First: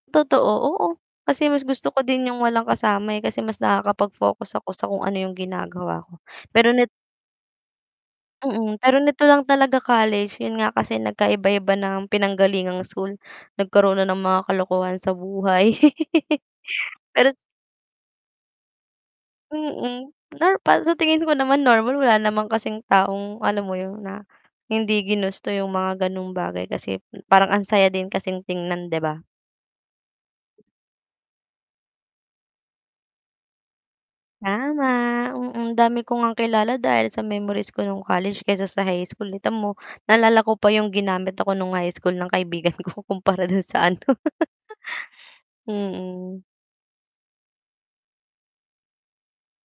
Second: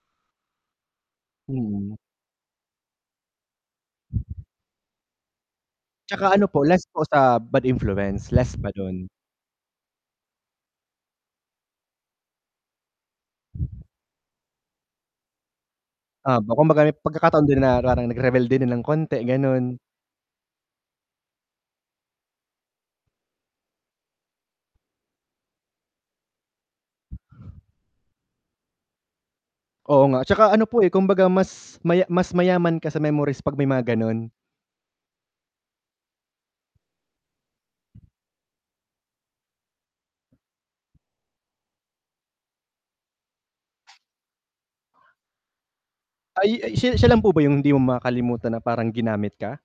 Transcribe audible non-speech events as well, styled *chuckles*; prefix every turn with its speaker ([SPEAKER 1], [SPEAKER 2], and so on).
[SPEAKER 1] Totoo, oo, kasi mas gusto
[SPEAKER 2] Mm.
[SPEAKER 1] ko din 'yung walang kasama, eh, kasi mas nakakapag-focus ako sa kung ano 'yung ginagawa ko
[SPEAKER 2] 'Tsaka ano po
[SPEAKER 1] pero
[SPEAKER 2] less
[SPEAKER 1] net
[SPEAKER 2] po sa bad influence, less ba
[SPEAKER 1] Mm, pero
[SPEAKER 2] do'n.
[SPEAKER 1] nito lang talaga college, 'yun nga, kasi nagkaiba-iba ng pinanggalingang school, nagkaroon ng mga kalokohan sa buhay.
[SPEAKER 2] Ah,
[SPEAKER 1] *chuckles*
[SPEAKER 2] b kumbaga may
[SPEAKER 1] Pero s
[SPEAKER 2] pagkakataon din na parang nagrebelde din ng konti gano'n.
[SPEAKER 1] Mm, nor para sa tingin ko naman normal, wala naman kasing taong alam mo 'yon na hindi ginusto 'yung mga gano'ng bagay kasi, hmm, parang ang saya din kasing tingnan, 'di ba?
[SPEAKER 2] Oo nga, tsaka ano po, eh, kumbaga mas maya mas mayaman ka sa memories 'pag may mga gano'n.
[SPEAKER 1] Tama, mm, ang dami ko ngang kilala dahil sa memories ko no'ng college kaysa sa high school, eh, kita mo naalala ko pa 'yung ginamit ako no'ng high school ng kaibigan ko kumpara do'n sa ano, *chuckles* mm.
[SPEAKER 2] Ay ay siya siya, lang po ba 'yung hindi mo makakalimutan na parang ginamit ka?